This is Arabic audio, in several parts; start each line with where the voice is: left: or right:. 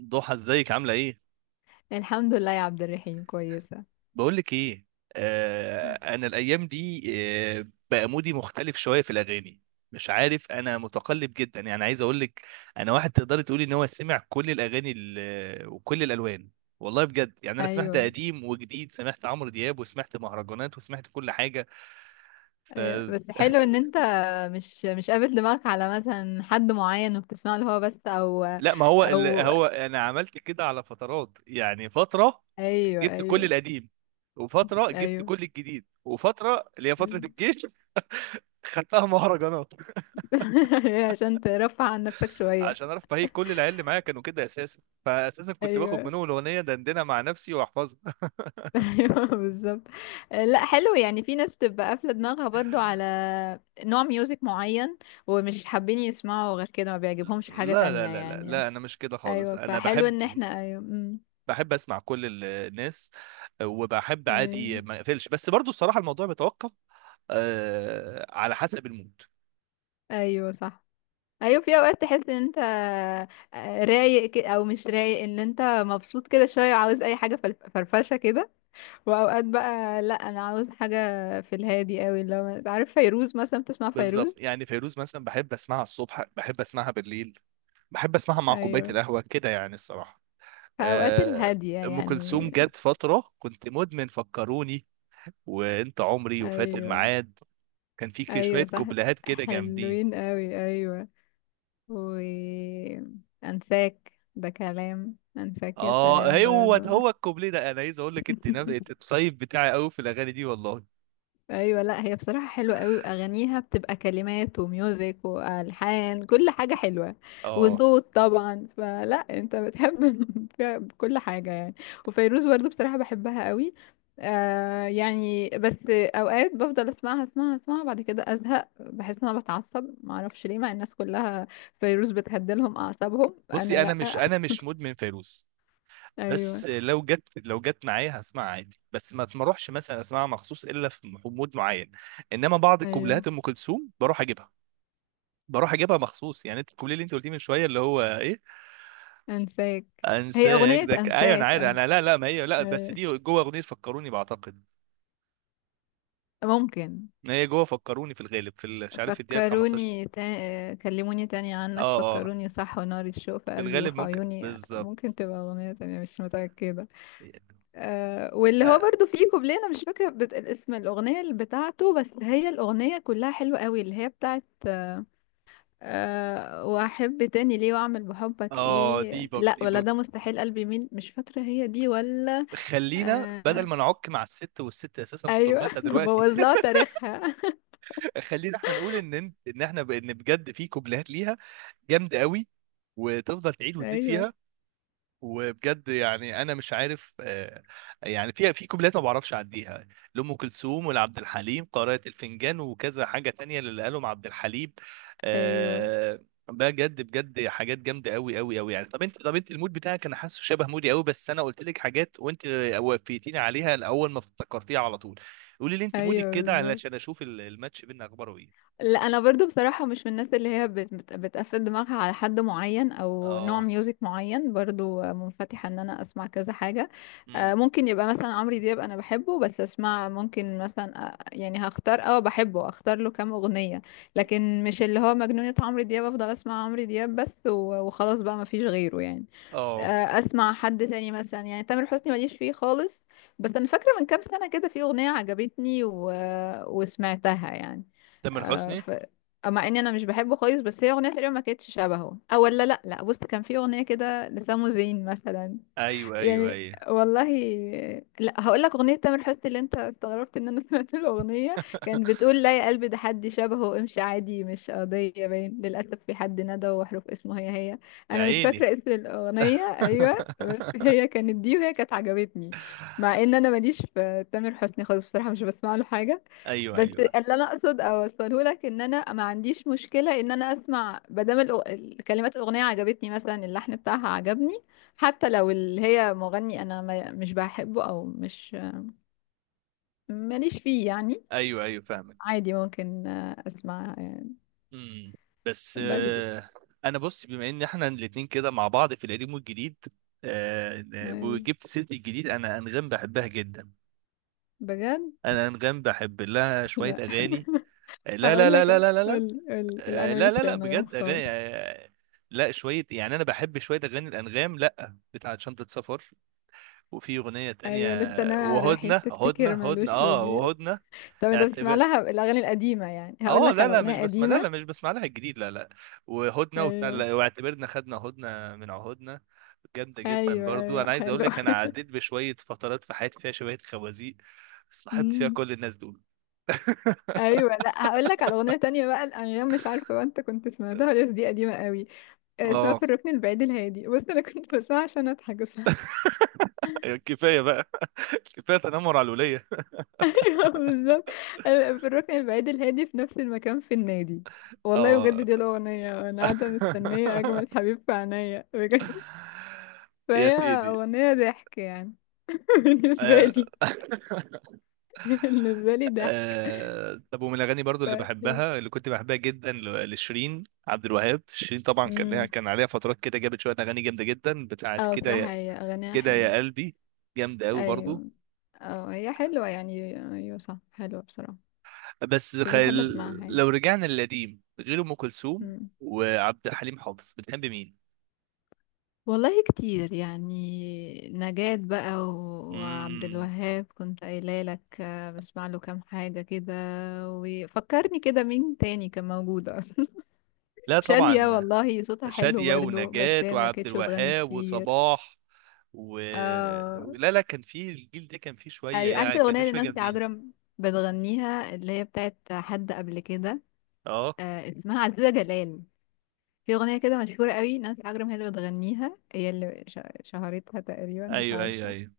right: ضحى، ازيك؟ عاملة ايه؟
left: الحمد لله يا عبد الرحيم، كويسة.
right: بقولك ايه؟ انا الايام دي، بقى مودي مختلف شوية في الاغاني. مش عارف، انا متقلب جدا، يعني عايز اقولك، انا واحد تقدري تقولي ان هو سمع كل وكل الالوان. والله بجد يعني انا سمعت
left: ايوه،
right: قديم وجديد، سمعت عمرو دياب وسمعت مهرجانات وسمعت كل حاجة. ف
left: ايوه بس حلو ان انت مش قابل دماغك على مثلا حد معين وبتسمع له هو بس، او
right: لا، ما هو ال...
left: او
right: هو انا عملت كده على فترات، يعني فترة
left: ايوه،
right: جبت كل
left: ايوه،
right: القديم، وفترة جبت
left: ايوه.
right: كل الجديد، وفترة اللي هي فترة الجيش خدتها مهرجانات
left: عشان ترفع عن نفسك شوية.
right: عشان اعرف. فهي كل العيال اللي معايا كانوا كده اساسا، فاساسا كنت باخد
left: ايوه.
right: منهم الاغنيه دندنها مع نفسي واحفظها.
left: ايوه بالظبط. لا، حلو يعني. في ناس بتبقى قافلة دماغها برضو على نوع ميوزك معين، ومش حابين يسمعوا غير كده، ما بيعجبهمش
right: لا
left: حاجة
right: لا
left: تانية
right: لا لا
left: يعني.
right: لا، انا مش كده خالص،
left: ايوه،
right: انا
left: فحلو
right: بحب
left: ان احنا، ايوه.
right: بحب اسمع كل الناس، وبحب
left: ايوه،
right: عادي ما اقفلش، بس برضو الصراحه الموضوع بيتوقف آه على حسب المود.
left: ايوه صح. ايوه، في اوقات تحس ان انت رايق، او مش رايق، ان انت مبسوط كده شويه وعاوز اي حاجه فرفشه كده. واوقات بقى لا، انا عاوز حاجه في الهادي قوي، اللي هو عارف فيروز مثلا، بتسمع فيروز.
right: بالظبط، يعني فيروز مثلا بحب اسمعها الصبح، بحب اسمعها بالليل، بحب اسمعها مع كوبايه
left: ايوه،
right: القهوه كده يعني الصراحه.
left: فاوقات
right: آه
left: الهاديه
right: ام
left: يعني.
right: كلثوم جت فتره كنت مدمن فكروني وانت عمري وفات
left: ايوه،
right: الميعاد، كان في شويه
left: ايوه صح،
right: كوبلهات كده جامدين.
left: حلوين قوي، ايوه. و انساك ده كلام. انساك، يا سلام،
right: اه، هو ده،
left: برضو.
right: هو الكوبليه ده انا عايز اقول لك، انت انت الطيب بتاعي قوي في الاغاني دي والله.
left: ايوه، لا هي بصراحه حلوه قوي، اغانيها بتبقى كلمات وميوزك والحان، كل حاجه حلوه.
right: اه
left: وصوت طبعا، فلا انت بتحب فيها كل حاجه يعني. وفيروز برضو بصراحه بحبها قوي. آه يعني، بس اوقات بفضل اسمعها اسمعها اسمعها بعد كده ازهق. بحس ان انا بتعصب، ما اعرفش ليه. مع الناس كلها فيروز بتهدلهم اعصابهم، انا
right: بصي، انا مش
left: لا.
right: انا مش مدمن فيروز،
left: ايوه،
right: بس لو جت معايا هسمعها عادي، بس ما تروحش مثلا اسمعها مخصوص الا في مود معين. انما بعض
left: ايوه،
right: الكوبلهات ام كلثوم بروح اجيبها مخصوص يعني، انت الكوبليه اللي انت قلتيه من شويه اللي هو ايه.
left: انساك. هي
right: انساك
left: اغنيه
right: ده ايوه انا
left: انساك،
right: عارف،
left: آه.
right: انا لا لا، ما هي لا، بس
left: أيوة.
right: دي جوه اغنيه فكروني بعتقد.
left: ممكن.
right: ما هي جوه فكروني في الغالب في مش عارف الدقيقه 15.
left: كلموني تاني عنك،
right: اه اه،
left: فكروني، صح، ونار الشوق في
right: في
left: قلبي
right: الغالب
left: وفي
right: ممكن
left: عيوني. ممكن
right: بالظبط.
left: تبقى أغنية تانية، مش متأكدة. أه، واللي هو
right: اه.
left: برضو فيه كوبليه، أنا مش فاكرة اسم الأغنية اللي بتاعته، بس هي الأغنية كلها حلوة قوي، اللي هي بتاعت أه وأحب تاني ليه، وأعمل بحبك
right: آه، دي
left: إيه،
right: بق...
left: لا، ولا
right: بق...
left: ده مستحيل قلبي مين. مش فاكرة هي دي ولا.
right: خلينا بدل
left: أه.
right: ما نعك مع الست، والست اساسا في
left: أيوة.
right: تربتها
left: أنا
right: دلوقتي
left: بوظ لها تاريخها.
right: خلينا احنا نقول ان احنا ان بجد في كوبليهات ليها جامده قوي، وتفضل تعيد وتزيد
left: أيوة.
right: فيها. وبجد يعني انا مش عارف، يعني في كوبلات ما بعرفش اعديها لام كلثوم ولعبد الحليم، قارئة الفنجان وكذا حاجه تانية اللي قالهم عبد الحليم.
left: أيوة،
right: آه، بجد بجد حاجات جامده قوي قوي قوي يعني. طب انت المود بتاعك، انا حاسه شبه مودي قوي، بس انا قلت لك حاجات وانت وفيتيني عليها الاول، ما افتكرتيها على طول. قولي لي انت مودك
left: أيوة
right: كده
left: بالظبط.
right: علشان اشوف الماتش بينا اخباره ايه.
left: لا انا برضو بصراحه مش من الناس اللي هي بتقفل دماغها على حد معين او نوع
right: اه.
left: ميوزك معين. برضو منفتحه ان انا اسمع كذا حاجه.
right: امم.
left: ممكن يبقى مثلا عمرو دياب، انا بحبه بس اسمع ممكن مثلا، يعني هختار، بحبه اختار له كام اغنيه. لكن مش اللي هو مجنونه عمرو دياب افضل اسمع عمرو دياب بس، وخلاص بقى، ما فيش غيره يعني.
right: اه.
left: اسمع حد تاني مثلا، يعني تامر حسني ماليش فيه خالص. بس انا فاكره من كام سنه كده في اغنيه عجبتني وسمعتها يعني.
right: تامر
left: آه،
right: حسني.
left: ف... مع اني انا مش بحبه خالص، بس هي اغنيه تقريبا ما كانتش شبهه، او ولا، لا، لا، بص، كان في اغنيه كده لسامو زين مثلا،
right: ايوه ايوه
left: يعني،
right: ايوه.
left: والله. لا، هقول لك اغنيه تامر حسني اللي انت استغربت ان انا سمعت الاغنيه، كانت بتقول لا يا قلبي ده حد شبهه، امشي عادي مش قضيه، باين للاسف في حد ندى، وحروف اسمه هي هي.
right: يا
left: انا مش
right: عيني.
left: فاكره اسم الاغنيه، ايوه، بس هي كانت دي وهي كانت عجبتني. مع ان انا ماليش في تامر حسني خالص بصراحه، مش بسمع له حاجه.
right: ايوه
left: بس
right: ايوه
left: اللي انا اقصد اوصله لك، ان انا ما عنديش مشكله ان انا اسمع، ما دام كلمات الاغنيه عجبتني، مثلا اللحن بتاعها عجبني، حتى لو اللي هي مغني انا ما مش بحبه، او مش ماليش فيه يعني.
right: ايوه ايوه، فاهمك.
left: عادي ممكن، اسمع يعني.
right: امم. بس
left: بس
right: انا بص بما ان احنا الاتنين كده مع بعض في القديم والجديد. آه،
left: أيوة.
right: وجبت سيره الجديد، انا انغام بحبها جدا.
left: بجد.
right: انا انغام بحب لها شويه
left: لا،
right: اغاني. لا لا
left: اقول
right: لا
left: لك،
right: لا لا لا لا.
left: قول قول، لا انا
right: لا
left: ماليش في
right: لا لا
left: الانغام
right: بجد
left: خالص.
right: اغاني. لا شويه يعني، انا بحب شويه اغاني الانغام، لا بتاعت شنطه سفر، وفي اغنيه تانية،
left: ايوه، لسه ناوي على الرحيل
right: وهدنه هدنه
left: تفتكر
right: هدنه.
left: مالوش
right: اه
left: بديل.
right: وهدنه.
left: طب انت بتسمع لها الاغاني القديمه يعني؟ هقول
right: اه
left: لك
right: لا
left: على
right: لا مش
left: اغنيه
right: بسمع، لا لا
left: قديمه.
right: مش بسمع لها الجديد، لا لا. وهدنه وبتاع،
left: ايوه،
right: لا، واعتبرنا خدنا هدنه من عهودنا، جامده جدا
left: ايوه،
right: برضو.
left: ايوه،
right: انا عايز اقول
left: حلو.
right: لك، انا عديت بشويه فترات في حياتي فيها شويه خوازيق، صاحبت فيها
left: أمم.
right: كل الناس دول.
left: ايوه، لا هقول لك على اغنيه تانية بقى الانغام، مش عارفه بقى انت كنت سمعتها ولا لأ، دي قديمه قوي، اسمها
right: اه،
left: في الركن البعيد الهادي. بص انا كنت بسمعها عشان اضحك بس.
right: كفايه بقى، كفايه تنمر على الوليه.
left: أيوة، بالظبط. أنا في الركن البعيد الهادي، في نفس المكان في النادي، والله بجد
right: اه.
left: دي الاغنيه، انا قاعده مستنيه اجمل حبيب في عينيا، بجد.
right: يا
left: فهي
right: سيدي.
left: اغنيه ضحك يعني. بالنسبه
right: آه.
left: لي، بالنسبه لي ضحك.
right: آه طب، ومن الاغاني برضو اللي
left: ف...
right: بحبها، اللي كنت بحبها جدا، لشيرين عبد الوهاب. شيرين طبعا كان لها،
left: امم
right: كان عليها فترات كده جابت شويه اغاني جامده جدا، بتاعت
left: اه
right: كده
left: بصراحه
right: يا،
left: هي اغانيها
right: كده
left: حلوه،
right: يا قلبي، جامده قوي برضو.
left: ايوه، اه هي حلوه يعني، ايوه صح، حلوه بصراحه،
right: بس
left: مش
right: خل...
left: بحب اسمعها يعني.
right: لو رجعنا للقديم غير ام كلثوم
left: مم.
right: وعبد الحليم حافظ، بتحب مين؟
left: والله كتير يعني، نجاة بقى، وعبد
right: مم.
left: الوهاب كنت قايله لك، بسمع له كام حاجة كده. وفكرني كده مين تاني كان موجود اصلا؟
right: لا
left: شادية،
right: طبعا،
left: والله صوتها حلو
right: شادية
left: برضو، بس
right: ونجاة
left: هي ما
right: وعبد
left: كانتش بتغني
right: الوهاب
left: كتير.
right: وصباح و...
left: اه،
right: لا لا، كان في الجيل ده كان فيه شويه
left: ايوه،
right: يعني،
left: عارفة
right: كان
left: الأغنية
right: فيه
left: اللي
right: شويه
left: نانسي
right: جامدين.
left: عجرم بتغنيها، اللي هي بتاعت حد قبل كده؟
right: اه.
left: آه، اسمها عزيزة جلال. في أغنية كده مشهورة قوي نانسي عجرم هي اللي بتغنيها، هي اللي شهرتها تقريبا، مش
right: ايوه ايوه
left: عارفة،
right: ايوه.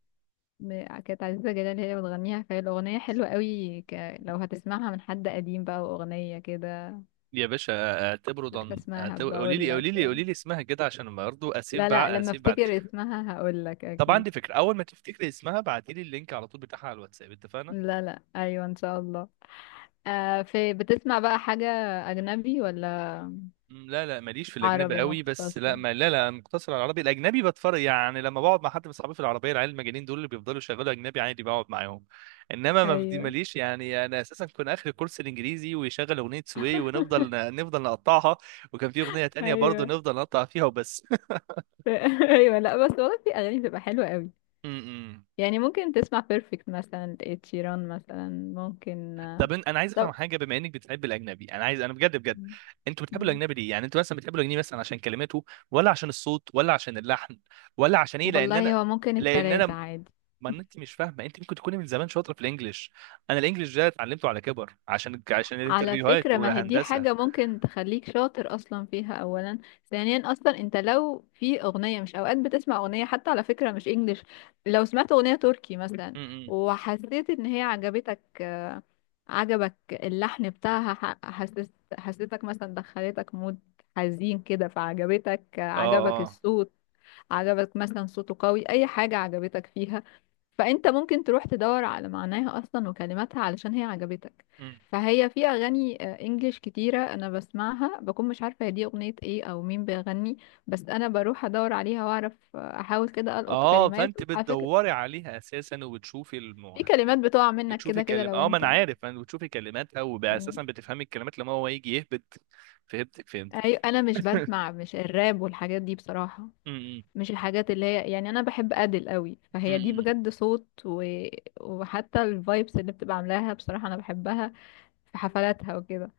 left: كانت عزيزة جلال هي اللي بتغنيها. فهي الأغنية حلوة قوي، لو هتسمعها من حد قديم بقى، وأغنية كده.
right: يا باشا، اعتبره
left: فاكرة
right: ضن،
left: اسمها،
right: قولي
left: بقول
right: لي
left: لك.
right: قولي لي قولي لي اسمها كده عشان برضه
left: لا، لا، لما
right: اسيب بعد.
left: افتكر اسمها هقول لك
right: طب
left: أكيد.
right: عندي فكره، اول ما تفتكري اسمها ابعتي لي اللينك على طول بتاعها على الواتساب، اتفقنا؟
left: لا، لا، أيوة إن شاء الله. في بتسمع بقى حاجة أجنبي ولا
right: مم، لا لا ماليش في الاجنبي
left: عربي
right: قوي، بس
left: مختص؟
right: لا ما لا لا مقتصر على العربي. الاجنبي بتفرج يعني، لما بقعد مع حد من صحابي في العربيه، العيال المجانين دول اللي بيفضلوا يشغلوا اجنبي عادي بقعد معاهم. انما ما بدي
left: أيوة.
right: ماليش يعني، انا اساسا كنت اخر كورس الانجليزي ويشغل اغنيه سوي، ونفضل نقطعها، وكان في اغنيه تانية برضه
left: أيوة.
right: نفضل نقطع فيها وبس.
left: أيوة، لا بس والله في أغاني بتبقى حلوة قوي
right: م- م.
left: يعني، ممكن تسمع بيرفكت مثلا لإد شيران مثلا. ممكن،
right: طب انا عايز افهم
left: طب.
right: حاجه، بما انك بتحب الاجنبي، انا بجد بجد، انتوا بتحبوا
left: مم.
right: الاجنبي ليه؟ يعني انتوا مثلا بتحبوا الاجنبي مثلا عشان كلماته، ولا عشان الصوت، ولا عشان اللحن، ولا عشان ايه؟ لان انا،
left: والله هو ممكن
right: لان
left: التلاتة
right: انا
left: عادي.
right: ما انت مش فاهمه، انت ممكن تكوني من زمان شاطره في الانجليش، انا الانجليش ده اتعلمته على كبر عشان، عشان
left: على
right: الانترفيوهات
left: فكرة ما هي دي
right: والهندسه.
left: حاجة ممكن تخليك شاطر أصلا فيها أولا، ثانيا أصلا أنت لو في أغنية، مش أوقات بتسمع أغنية حتى على فكرة مش إنجليش، لو سمعت أغنية تركي مثلا
right: امم.
left: وحسيت إن هي عجبتك، عجبك اللحن بتاعها، حسيت، حسيتك مثلا دخلتك مود حزين كده، فعجبتك،
right: اه
left: عجبك
right: اه.
left: الصوت، عجبك مثلا صوته قوي، اي حاجة عجبتك فيها، فانت ممكن تروح تدور على معناها اصلا وكلماتها علشان هي عجبتك.
right: مم.
left: فهي في اغاني انجليش كتيرة انا بسمعها، بكون مش عارفة هي دي اغنية ايه او مين بيغني. بس انا بروح ادور عليها واعرف، احاول كده القط
right: اه،
left: كلمات
right: فانت
left: على فكرة.
right: بتدوري عليها اساسا،
left: في كلمات بتقع منك
right: بتشوفي
left: كده كده لو
right: اه ما انا
left: انت،
right: عارف، بتشوفي كلماتها، واساسا
left: يعني.
right: بتفهمي الكلمات لما هو يجي يهبط. فهمتك فهمت.
left: انا مش
right: م-
left: بسمع مش الراب والحاجات دي بصراحة.
right: م-
left: مش الحاجات اللي هي يعني. انا بحب ادل قوي، فهي دي
right: م-
left: بجد صوت، وحتى الفايبس اللي بتبقى عاملاها بصراحة انا بحبها في حفلاتها وكده.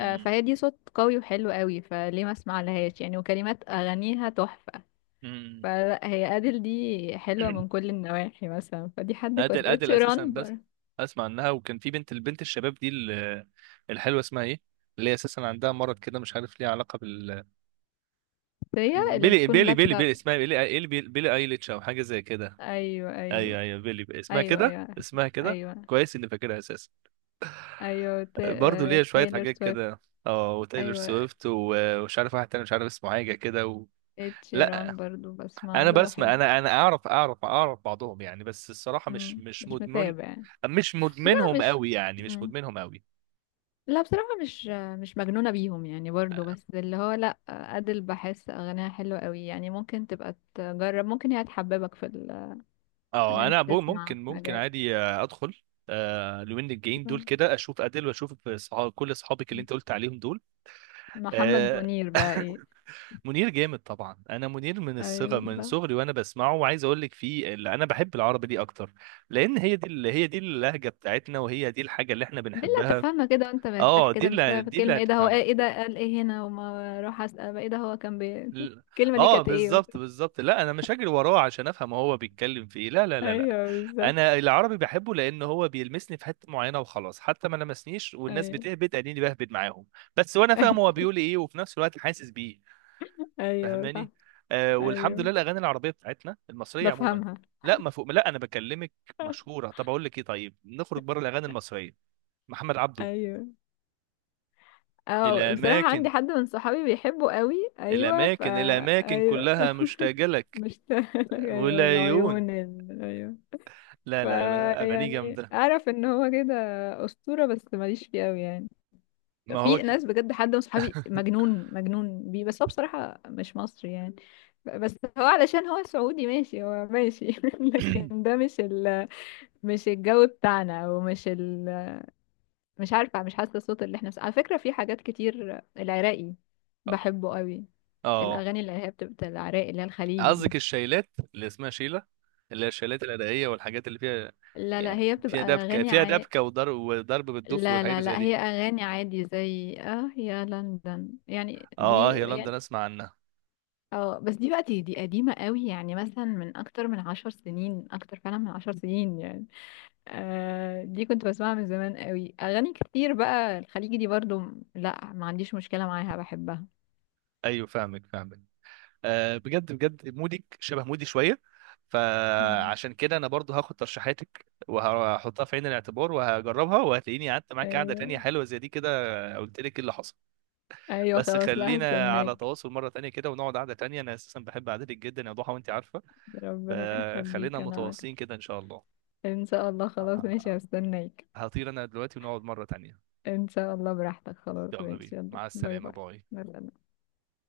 left: فهي دي صوت قوي وحلو قوي، فليه ما اسمع لهاش يعني؟ وكلمات اغانيها تحفة.
right: م-.
left: فلا هي ادل دي حلوة
right: م.
left: من كل النواحي مثلا، فدي حد كويس،
right: ادل اساسا،
left: اتشيران
right: بس اسمع عنها. وكان في البنت الشباب دي الحلوه اسمها ايه، اللي هي اساسا عندها مرض كده مش عارف ليه علاقه
left: هي اللي
right: بيلي
left: بتكون
right: بيلي بيلي
left: لابسة.
right: بيلي، اسمها بيلي، إيه بيلي, بيلي ايليتش او حاجه زي كده.
left: ايوه، ايوه،
right: ايوه ايوه بيلي بيلي. اسمها
left: ايوه،
right: كده،
left: ايوه، عارفة.
right: اسمها كده.
left: ايوه،
right: كويس اني فاكرها اساسا.
left: ايوه،
right: برضه ليها شويه
left: تايلر
right: حاجات
left: سويفت.
right: كده. اه وتايلور
left: ايوه،
right: سويفت ومش عارف واحد تاني مش عارف اسمه حاجه كده لا
left: اتشيران برضو بسمع
right: انا
left: له،
right: بسمع
left: بحب.
right: انا انا اعرف بعضهم يعني، بس الصراحه مش
left: مم.
right: مش
left: مش
right: مدمن،
left: متابع.
right: مش
left: لا
right: مدمنهم
left: مش
right: قوي يعني، مش
left: مم.
right: مدمنهم قوي.
left: لا بصراحة مش، مش مجنونة بيهم يعني برضو. بس اللي هو لا، أدل بحس أغانيها حلوة قوي يعني، ممكن تبقى تجرب، ممكن هي تحببك في إن
right: اه
left: أنت
right: انا
left: تسمع
right: ممكن
left: حاجات.
right: عادي ادخل. آه لوين الجايين دول
left: مم.
right: كده، اشوف ادل واشوف كل اصحابك اللي انت قلت عليهم دول.
left: محمد
right: آه
left: منير بقى إيه؟
right: منير جامد طبعا، انا منير
left: ايوه
right: من
left: فاهم.
right: صغري وانا بسمعه، وعايز اقول لك فيه، اللي انا بحب العربي دي اكتر، لان هي دي، اللهجه بتاعتنا، وهي دي الحاجه اللي احنا
left: دي اللي
right: بنحبها.
left: هتفهمها كده وأنت مرتاح
right: اه،
left: كده، مش بقى في
right: دي اللي
left: كلمة إيه ده هو،
right: هتفهم.
left: إيه إيه ده قال إيه هنا، وما أروح أسأل بقى إيه ده هو كان
right: ل-
left: الكلمة دي
right: اه
left: كانت إيه.
right: بالظبط بالظبط، لا انا مش هجري وراه عشان افهم هو بيتكلم في ايه، لا لا لا لا.
left: ايوه بالظبط.
right: انا العربي بحبه لان هو بيلمسني في حته معينه وخلاص، حتى ما لمسنيش والناس
left: أيوه.
right: بتهبد اني بهبد معاهم، بس وانا فاهم هو بيقول ايه وفي نفس الوقت حاسس بيه.
left: ايوه صح.
right: فاهماني؟ والحمد لله
left: ايوه
right: الاغاني العربيه بتاعتنا المصريه عموما،
left: بفهمها.
right: لا ما فوق لا انا بكلمك مشهوره. طب اقول لك ايه، طيب نخرج بره الاغاني المصريه، محمد عبده.
left: ايوه، اه بصراحة عندي
right: الاماكن،
left: حد من صحابي بيحبه قوي. ايوه
right: الاماكن الاماكن
left: ايوه.
right: كلها مشتاقه لك،
left: مشتاق، ايوه،
right: والعيون.
left: العيون ايوه.
right: لا لا لا
left: فا
right: اغانيه
left: يعني
right: جامده.
left: اعرف ان هو كده اسطورة، بس ماليش فيه قوي يعني.
right: ما
left: في
right: هو
left: ناس بجد حد من صحابي مجنون مجنون بيه. بس هو بصراحة مش مصري يعني، بس هو علشان هو سعودي، ماشي، هو ماشي. لكن ده مش مش الجو بتاعنا، او مش عارفة، مش حاسة الصوت اللي احنا. بس على فكرة في حاجات كتير العراقي، بحبه قوي.
right: اه
left: الأغاني اللي هي بتبقى العراقي، اللي هي الخليجي دي،
right: قصدك الشيلات اللي اسمها شيله، اللي هي الشيلات الادائيه والحاجات اللي فيها،
left: لا، لا،
right: يعني
left: هي
right: فيها
left: بتبقى
right: دبكه،
left: أغاني
right: فيها دبكه وضرب، وضرب بالدف
left: لا،
right: والحاجات
left: لا،
right: اللي زي
left: لا،
right: دي.
left: هي أغاني عادي زي يا لندن يعني،
right: اه
left: دي
right: اه، يا لندن
left: يعني.
right: اسمع عنها.
left: اه بس دي بقى دي, قديمة قوي يعني، مثلا من أكتر من 10 سنين، أكتر فعلا من 10 سنين يعني. دي كنت بسمعها من زمان قوي. أغاني كتير بقى الخليجي دي برضو، لا ما عنديش مشكلة معاها، بحبها.
right: ايوه فاهمك فاهمك. آه بجد بجد مودك شبه مودي شويه،
left: مم.
right: فعشان كده انا برضو هاخد ترشيحاتك وهحطها في عين الاعتبار وهجربها، وهتلاقيني قعدت معاك قعده تانية حلوه زي دي كده. قلت لك إيه اللي حصل؟
left: ايوه،
right: بس
left: خلاص، لا
right: خلينا على
left: هستناك.
right: تواصل مرة تانية كده، ونقعد قعدة تانية، أنا أساسا بحب قعدتك جدا يا ضحى وأنت عارفة.
left: ربنا
right: فخلينا
left: يخليك، انا
right: متواصلين
left: أكتر.
right: كده إن شاء الله.
left: ان شاء الله، خلاص
right: آه،
left: ماشي، هستناك.
right: هطير أنا دلوقتي ونقعد مرة تانية.
left: ان شاء الله براحتك، خلاص
right: يلا بينا،
left: ماشي، يلا،
right: مع
left: باي
right: السلامة،
left: باي.
right: باي.
left: مع السلامة.